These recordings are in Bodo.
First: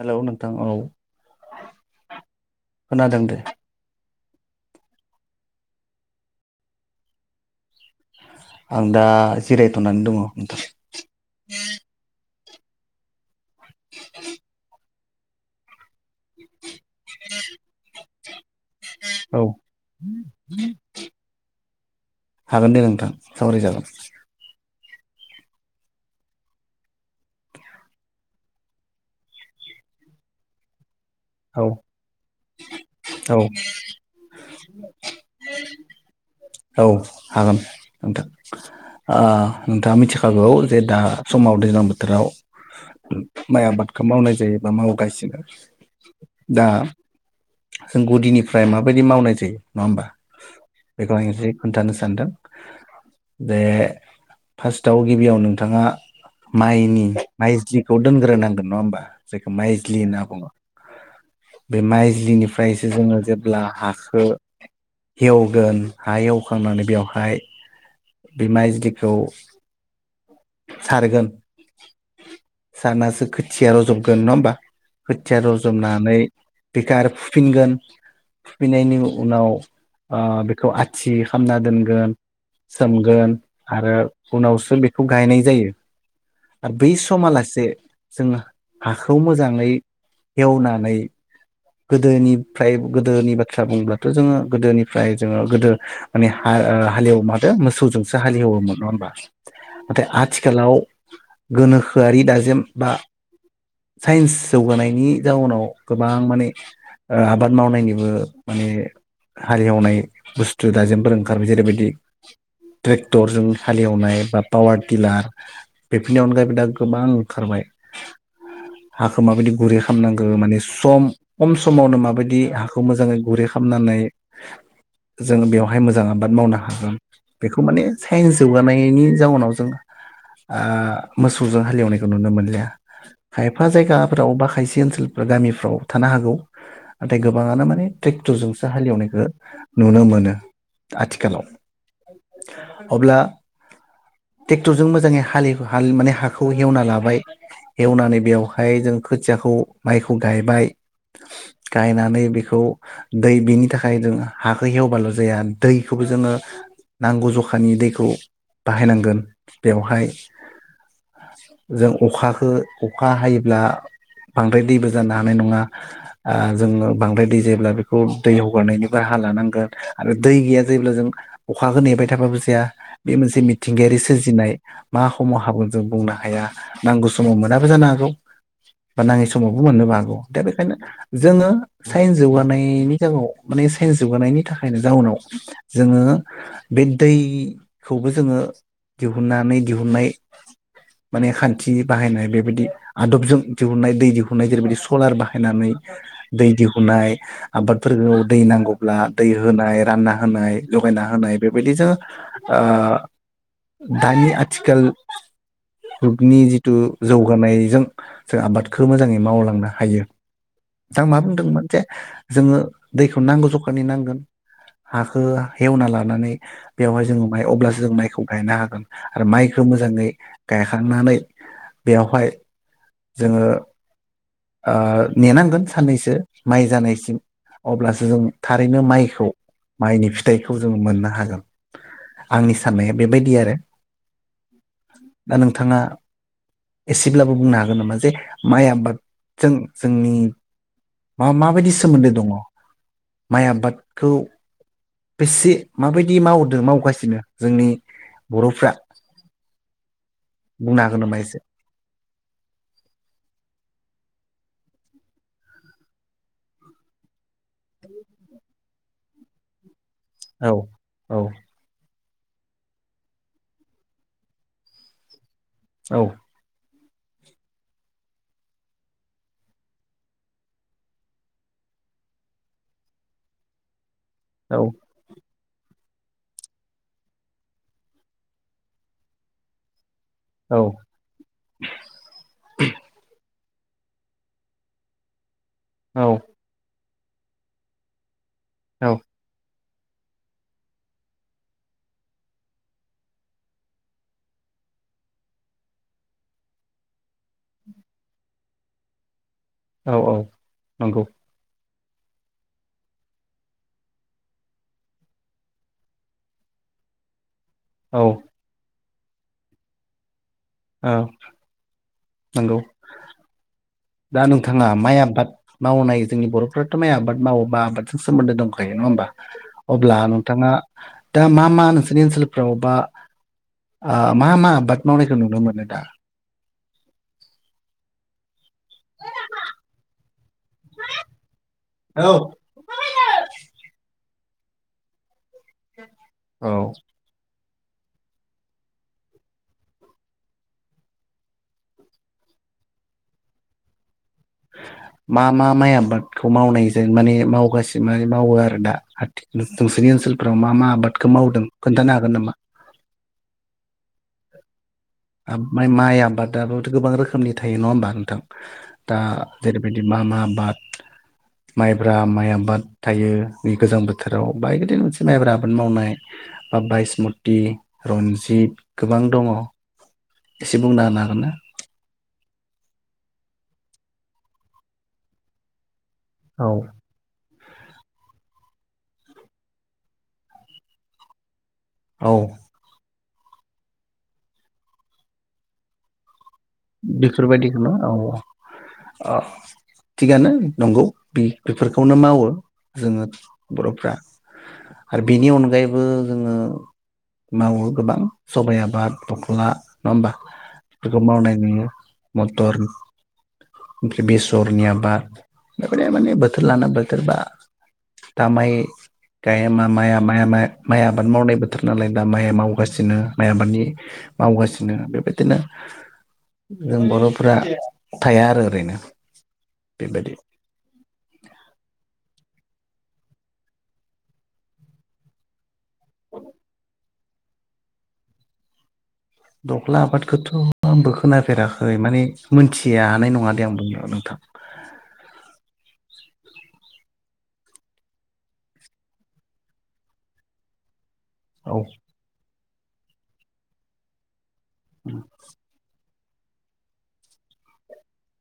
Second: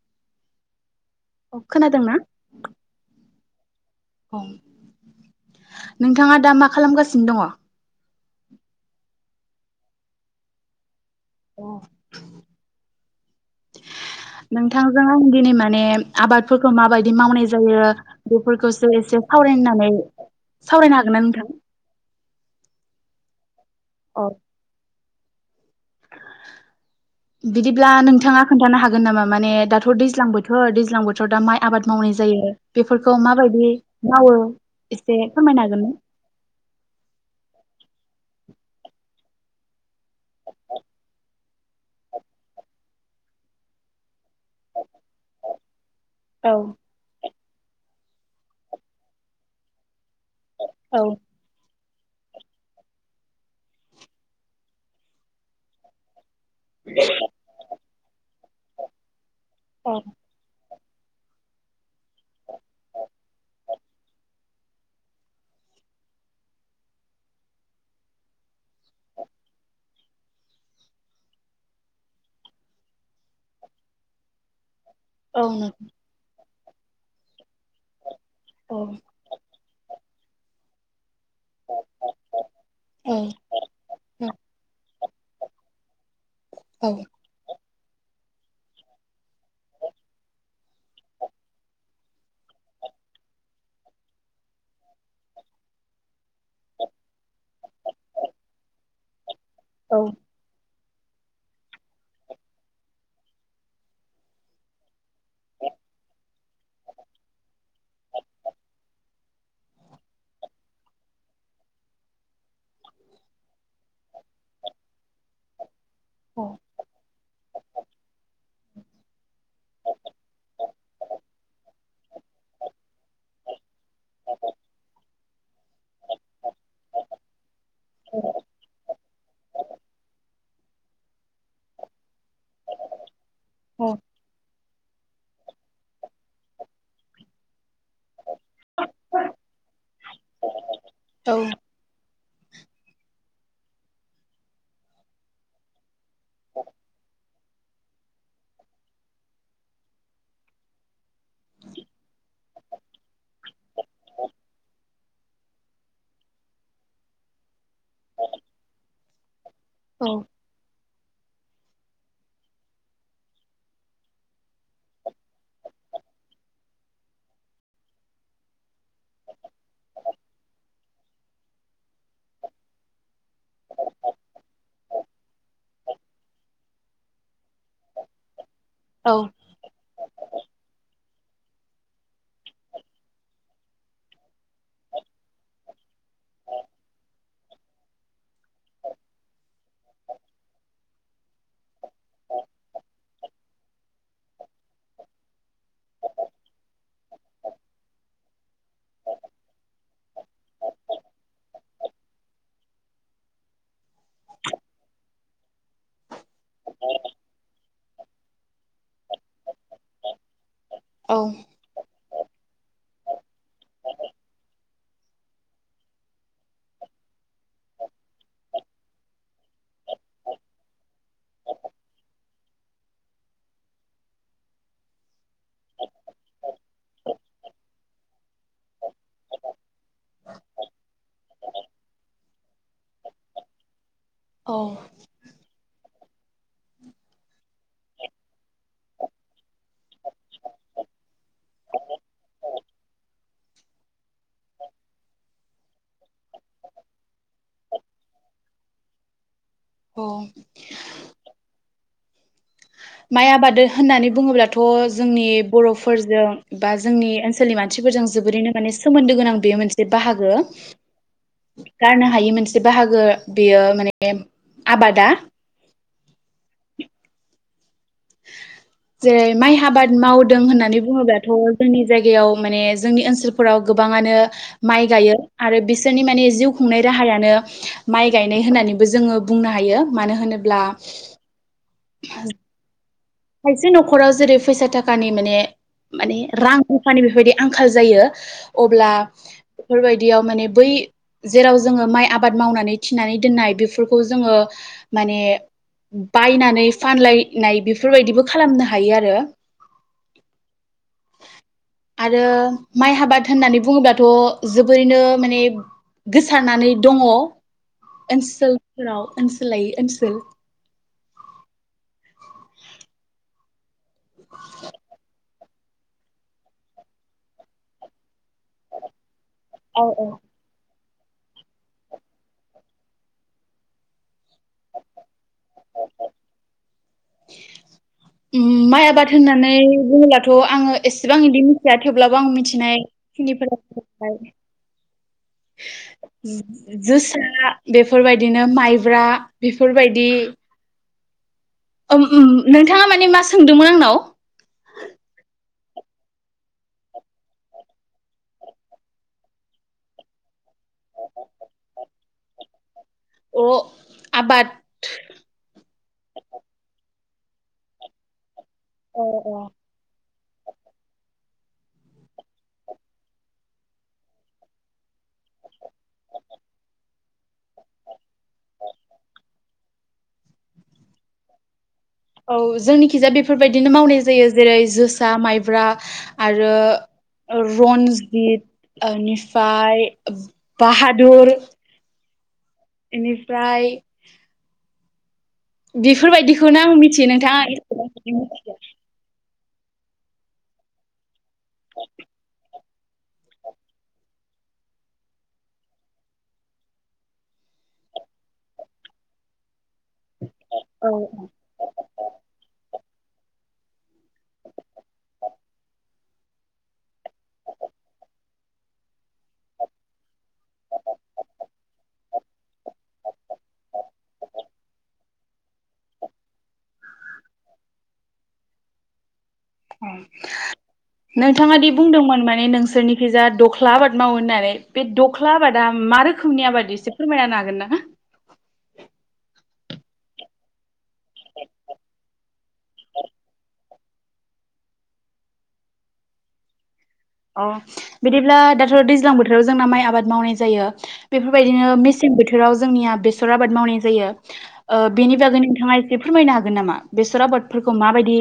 हेलौ नोंथां औ अ खोनादोंना? खोनादों दे नोंथाङा दा मा खालामगासिनो दङ? आं दा जिरायथ'नानै दङ नोंथां । [unintelligible] नोंथां जों दिनै माने आबादफो खो माबायदि मावनाय जायो फोरखोसो एसे सावरायनो औ होन्नानै सावरायनो हागोन ना नोंथां? हागोन दे नोंथां सावराय जागोन। अ। बिदिब्ला नोंथाङा खोन्थानो हागोन नामा माने दाथ' दैज्लां बोथोर दैज्लां बो थ' दा औ माइ आबाद मावनाय जायो बेफोरखौ औ माबायदि मावो एसे फोरमायनो हागोन ना? औ हागोन नोंथां ओ नोंथाङा मिथिखागौ जे दा समाव दैज्लां बोथोराव माइ आबादखौ मावनाय जायोबा मावगासिनो औ दा जों गुदिनिफ्राय माबायदि मावनाय जायो नङा होमबा औ बेखौ हाय एसे खोन्थानो सानदों जे फार्स्टआव गिबियाव नोंथांङा माइनि माइ जिखौ दोनग्रोनां नङा होमबा। जेखौ औ माइज्लि होन्ना बुंङो। बे माइज्लिनिफ्रायसो जोंङो जेब्ला हाखौ एवगोन हा एवखांनानै बेवहाय बे माइज्लिखौ सारगोन सारनासो खोथिया रजबगोन नङा होमबा। थिया औ नोंथां रजबनानै। बेखौ आरो फुफिनगोन। फुफिन औ नायनि उनाव ओ बेखौ आथि खामना दोनगोन सोमगोन आरो उनावसो खौ गायनाय जायो। बै औ समालासे जोंङो हाखौ मोजाङै एवनानै। गोदोनिफ्राय गोदोनि बाथ्रा बुंब्लाथ' जोंङो गोदोनिफ्राय जोंङो गोदो माने हालेवो माथो मोसौजोंसो हालेवोमोन नङा होमबा। नाथाय आथिखालाव गोनोखोआरि दाजेम बा साइन्स जौगानायनि जाउनाव गोबां माने ओ आबाद मावनायनिबो माने हालेवनाय बुस्थु दाजेमफोर ओंखारबाय जेरैबायदि ट्रेक्टरजों हालेवनाय बा पावार टिलार। बेफोरनि अनगायैबो औ दा गोबां खारबाय हाखौ माबायदि गुरै खालामनांगौ माने सम खम समावनो माबायदि हाखौ मोजांङै गुरै खालाम नानै जों बेव बेवहाय मोजां आबाद मावनो हागोन बेखौ माने साइन्स जौगानायनि जाउनाव जों ओ मोसौजों हालेवनायखौ नुनो मोनो नंलिया खायफा औ जायगाफोरावबा खायसे बे ओनसोलफोर गामिफ्राव थानो हागौ नाथाय गोबांङानो माने ट्रेक्टर बुस्थुजोंसो हालेवनायखौ नुनो मोनो आथिखालाव अब्ला ट्रेक्टरजों मोजांङै हव माने हाखौ हेवना लाबाय हेवनानै बेवहाय जों खोथियाखौ माइखौ गायबाय गायनानै बेखौ दै बिनि थाखाय सायदों हाखौ एवबाल' जाया दैखौबो जोंङो नांगौ जखानि दैखौ बाहायनांगोन बेवहाय जों अखाखौ अखा हायोब्ला बांद्राय दैबो जानो हानाय नंङा ओ जोङो बांद्राय दै जायोब्ला बेखौ दै हगारनायनिफ्राय राहा लानांगोन आरो दै गैया जायोब्ला जों अखाखौ नेबाय थाबाबो जाया बे मोनसे मिथिंगायारि सोरजिनाय मा समाव हाबोन जों बुंनो हाया नांगौ समाव मोनाबो जानो हागौ। बा औ नाङै समावबो मोननोबो हागौ दा बेखायनो जोङो साइन्स जौगानायनि जगाव माने साइन्स जौगानायनि थाखायनो जाउनाव जोङो बे दैखौबो जोङो दिहुननानै दिहुननाय माने खान्थि बाहायनाय बेबायदि आदबजों दिहुननाय दै दिहुननाय जेरैबायदि सलार बाहायनानै दै दिहुननाय आबादफोरखौ दै नांगौब्ला दै होनाय रानना होनाय जगायना होनाय बेबायदिजों ओ दानि आथिखाल जुगनि जिथु जौगानायजों जों आबादखौ मोजाङै मावलांनो हायो। आं औ मा बुंदोंमोन जे जोङो दैखौ नांगौ जखानि नांगोन। हाखौ हेवना लानानै बेवहाय जोङो माइ अब्लासो जों माइखौ गायनो हागोन आरो माइखौ मोजाङै गायखांनानै बेवहाय जोङो ओ नेनांगोन साननैसो माइ जानायसिम अब्लासो जों थारैनो माइखौ माइनि फिथाइखौ जों मोननो हागोन आंनि साननाया बेबायदि आरो। अ दा नोंथाङा एसेब्लाबो बुंनो हागोन नामा जे माइ आबाद जों जोंनि मा माबायदि सोमोन्दो दङ माइ आबादखौ बेसे माबायदि मावदों मावगासिनो जोंनि बर'फ्रा औ बुंनो हागोन नामा एसे? माइ आबाद होननानै बुङोब्लाथ' जोंनि बर'फोरजों बा जोंनि ओनसोलनि मानसिफोरजों जोबोरैनो माने सोमोन्दो गोनां बेयो मोनसे जे बाहागो औ औ गारनो हायै मोनसे बाहागो बेयो माने आबादा। औ जेरै माइ आबाद मावदों होननानै बुङोब्लाथ' जोंनि जायगायाव माने जोंनि ओनसोलफोराव गोबां आनो औ माइ गायो। आरो बिसोरनि माने जिउ खुंनाय राहायानो माइ गायनाय होननानैबो जोङो बुंनो हायो। मानो औ होनोब्ला [inaudible] खायसे न'खराव जेरै फैसा थाखानि माने औ माने रां माने बेफोरबायदि आंखाल जायो। औ अब्ला बेफोरबायदियाव माने बै जेराव जोङो माइ आबाद मावनानै थिनानै दोननाय बेफोरखौ जोङो माने बायनानै फानलायनाय बेफोरबायदिबो खालामनो हायो आरो। औ औ नंगौ आरो माइ आबाद होननानै बुङोब्लाथ' जोबोरैनो माने गोसारनानै दङ। औ ओनसोल फोराव ओनसोल लायै ओनसोल। औ नंगौ दा नोंथाङा माइ आबाद मावनाय जोंनि बर'फ्राथ' माइ आबाद मावोबा आबादजों सोमोन्दो दंखायो नङा होमबा? औ अब्ला औ नोंथाङा दा मा मा नोंसोरनि ओनसोलफ्राव बा आ मा मा आबाद मावनायखौ नुनो मोनो दा? ओम माइ आबाद होननानै बुङोब्लाथ' आङो एसेबां इदि मिथिया औ थेवब्लाबो आं मिथिनायखिनिफोरा [unintelligible] जो-जोसा बेफोरबायदिनो माइब्रा बेफोरबायदि [unintelligible] नोंथाङा माने मा सोंदोंमोन आंनाव मा मा माइ आबादखौ मावनायजों माने मावगासिनो मानि मावो आरो दा आथि नोंसोनि ओनसोलफोराव मा मा आबादखौ मावदों खोन्थानो हागोन नामा? अह आबाद आब माइ आबादाबोथ' गोबां रोखोमनि थायो नङा होमबा नोंथां? दा अ अ जेरैबायदि मा मा बाद माइब्रा माइ आबाद थायो गोजां बोथोराव बायदि मोनसे माइब्रा आबाद मावनाय बा बायसमुति रनजि जित गोबां दङ। एसे बुंना होनो हागोन ना? औ जोंनिखिजाया बेफोरबायदिनो मावनाय जायो जेरै- जोसा माइब्रा आरो औ ओ रन्जित ओ बेनिफ्राय बाहादुर औ इनिफ्रायाइ बेफोरबायदि बेफोरबायदिखौनो औ औ थिगानो नंगौ बेफोरखौनो मावो जोङो बर'फ्रा आरो बिनि अनगायैबो जोङो मावो गोबां सबाइ आबाद दख्ला नङा होमबा औ बेफोरखौ औ मावनाय मथर ओमफ्राय बेसरनि आबाद बेबायदि माने बोथोर लाना बोथोरबा दा माइ गाय मा माया माया माया माइ आबाद मावनाय बोथोर नालाय दा माइया मावगासिनो माइ आबादनि मावगासिनो बेबायदिनो जों बर'फोरा थाया आरो ओरैनो। ओम बेबायदि नोंथाङा दि बुंदोंमोन माने नों सोरनिखैजा दख्ला आबाद मावो होननानै बे दख्ला आबादा मा रोखोमनि आबाद एसे फोरमायना होनो हागोन ना? दख्ला आबादखौथ' आंबो खोनाफेराखै माने मोनथिया हानाय नङा दे आं बुंनो नोंथां। अ बिदिब्ला दाथ' दैज्लां बोथोराव जोंना माइ आबाद मावनाय जायो औ बेफोरबायदिनो मेसें बोथो बोथोराव जोंनिया बेसर आबाद मावनाय जायो ओ बेनि बागै नोंथाङा एसे बे फोरमायनो हागोन नामा बेसर आबादफोरखौ माबायदि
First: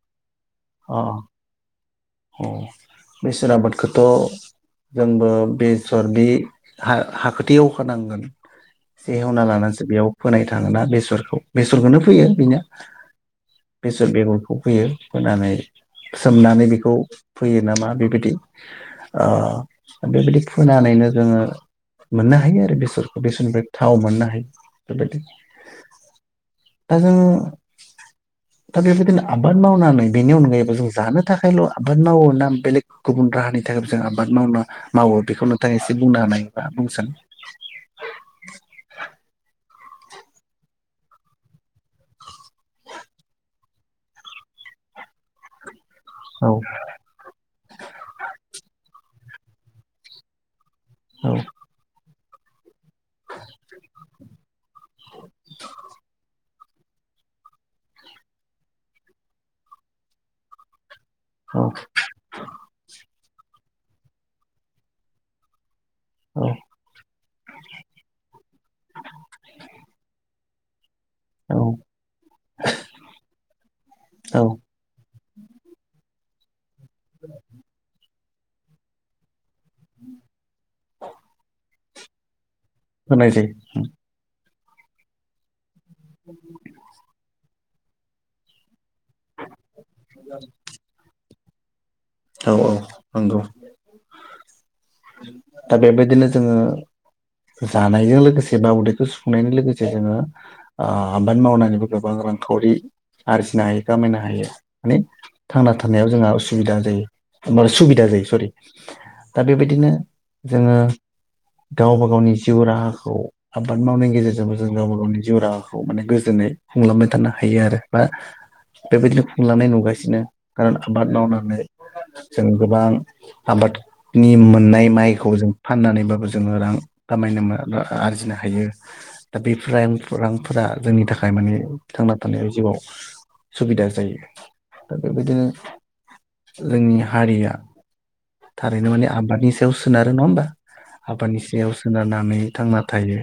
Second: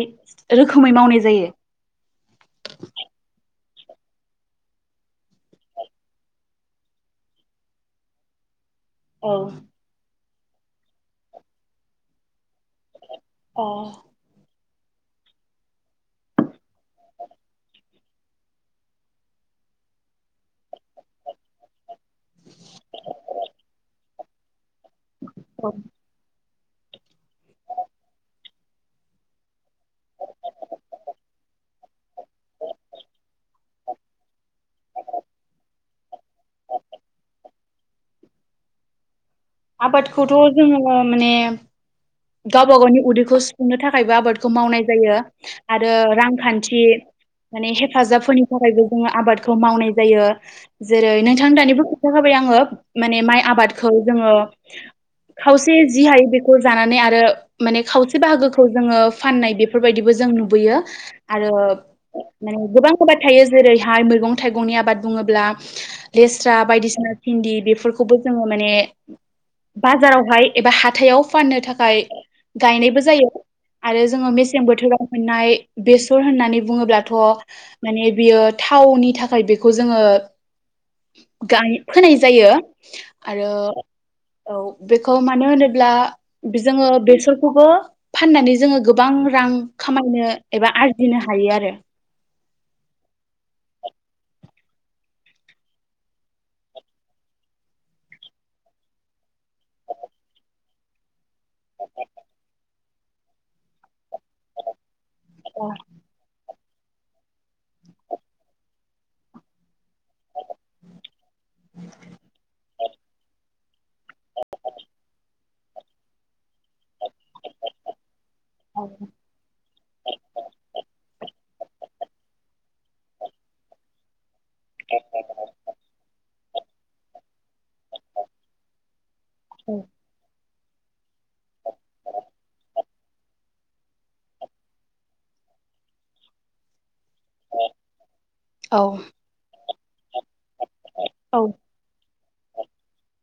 रोखोमै अ मावनाय जायो खौथ' जोंबो बेसर बि हा हाखोथ एवखानांगोन से औ एवना लानानैसो बेयाव फोनाय थाङोना बेसरखौ बेसरखौनो फैयो बेनो बेसर बेगर फोयो फोनानै सोमनानै बेखौ फोयो नामा बेबायदि ओ बेबायदि फोनानैनो जोङो मोननो हायो आरो बेसरखौ बेसरनिफ्राय थाव मोननो हायो बेबायदि औ दाजों दा बेबादिनो आबाद मावनानै बेनि अनगा एबा जों जानो थाखायल' आबाद माव ना बेलेग गुबुन राहानि थाखाय जों आबाद मावनो मावो बेखौ नोंथाङा एसे बुंना होनाया बा बुंसन आबादखौथ' जोङो माने गावबा गावनि उदैखौ सुफुंनो थाखायबो आबादखौ मावनाय जायो आरो औ रांखान्थि माने हेफाजाबफोरनि थाखायबो जोङो आबाद खौ मावनाय जायो जेरै औ नोंथां दानिबो खिथाखाबाय आङो माने माइ आबादखौ जोङो खावसे जि हायो बे खौजानानै आरो माने खावसे बाहागोखौ जोङो फाननाय बेफोरबायदिबो जों नुबोयो आरो औ माने गोबां बेबाद थायो जेरैहाय मैगं थाइगंनि आबाद बुङोब्ला औ लेस्रा बायदिसिना भिन्दि बेफोरखौबो जोङो माने बाजाराव हाय एबा हात हाथायाव औ फाननो थाखाय गायनायबो जायो आरो जोङो औ मेसें बोथोराव मोननाय बेसर होननानै बुङोब्लाथ' माने बियो थावनि थाखाय बेखौ जोङो गाय फोनाय जायो फोनाय आरो जायो औ बेखौ मानो होनो ब्ला जोंङो बेफोर खौबो फनानै जोंङो गो बां रां खामायनो एबा आरजिनो हा हायो आरो। औ औ नंगौ दा बेबायदिनो जोंङो जानायजों लोगोसे बा उदैखौ सुफुंनायनि लोगोजों जोंङो ओ आबाद मावनानैबो गोबां रांखावरि आरजिनो हायो खामायनो हायो ने थांना थानायाव जोंहा उसु बिदा जायो उमबा सुबिदा जायो सरि दा बेबायदिनो जोंङो गावबा गावनि जिउ राहाखौ आबाद मावनायनि गेजेरजोंबो जों गावबा गावनि जिउ राहाखौ माने गोजोनै खुंलांबाय थानो हायो आरो बा बेबायदिनो खुंलांनाय नुगासिनो खारन आबाद मावनानै जों गोबां आबाद नि मोननाय माइखौ जों फाननानैबाबो जोंङो रां खामायनो मो बा आरजिनो हायो दा बेफ्रायां फांफ जा जोंनि थाखाय माने थांना थानायाव जिउआव सुबिदा जायो दा बेबायदिनो जोंनि हारिया औ थारैनो माने आबादनि सायाव सोना रो नंङा होमबा आबादनि औ सायाव सोनारनानै थांना थायो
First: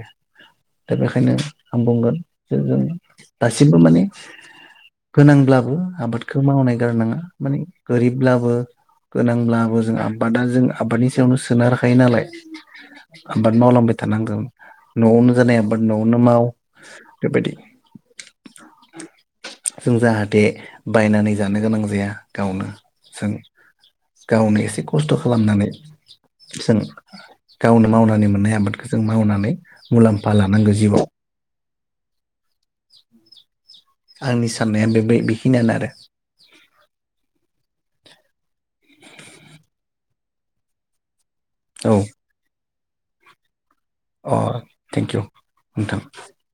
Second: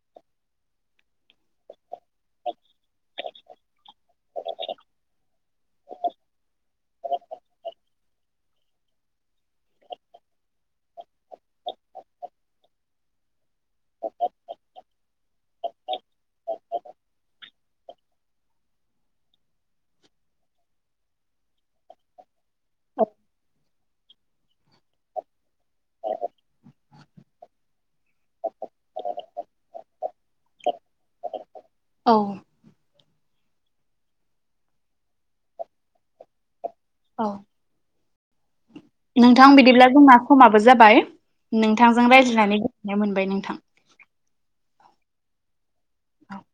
दा बेखायनो आं बुंगोन जे जों दासिमबो माने गोनांब्लाबो आबादखौ मावनाय गारनाङा माने गोरिबब्लाबो गोनांब्लाबो जों आबादा जों आबादनि सायावनो सोनारखायो नालाय आबाद मावलांबाय थानांगौ न'आवनो जानाय आबाद न'आवनो माव बेबायदि जों जाहाथे बायनानै जानो गोनां जाया गावनो जों गावनो एसे खस्थ' खालामनानै जों गावनो मावनानै मोननाय आबादखौ जों मावनानै मुलाम्फा लानांगो जिउआव औ आंनि साननाया बे बाय बेखिनियानो आरो औ नोंथां बिदिब्ला जोंना समाबो जाबाय आरो औ नोंथांजों रायज्लायनानै नाय मोनबाय नोंथां अ थेंकिउ नोंथां औ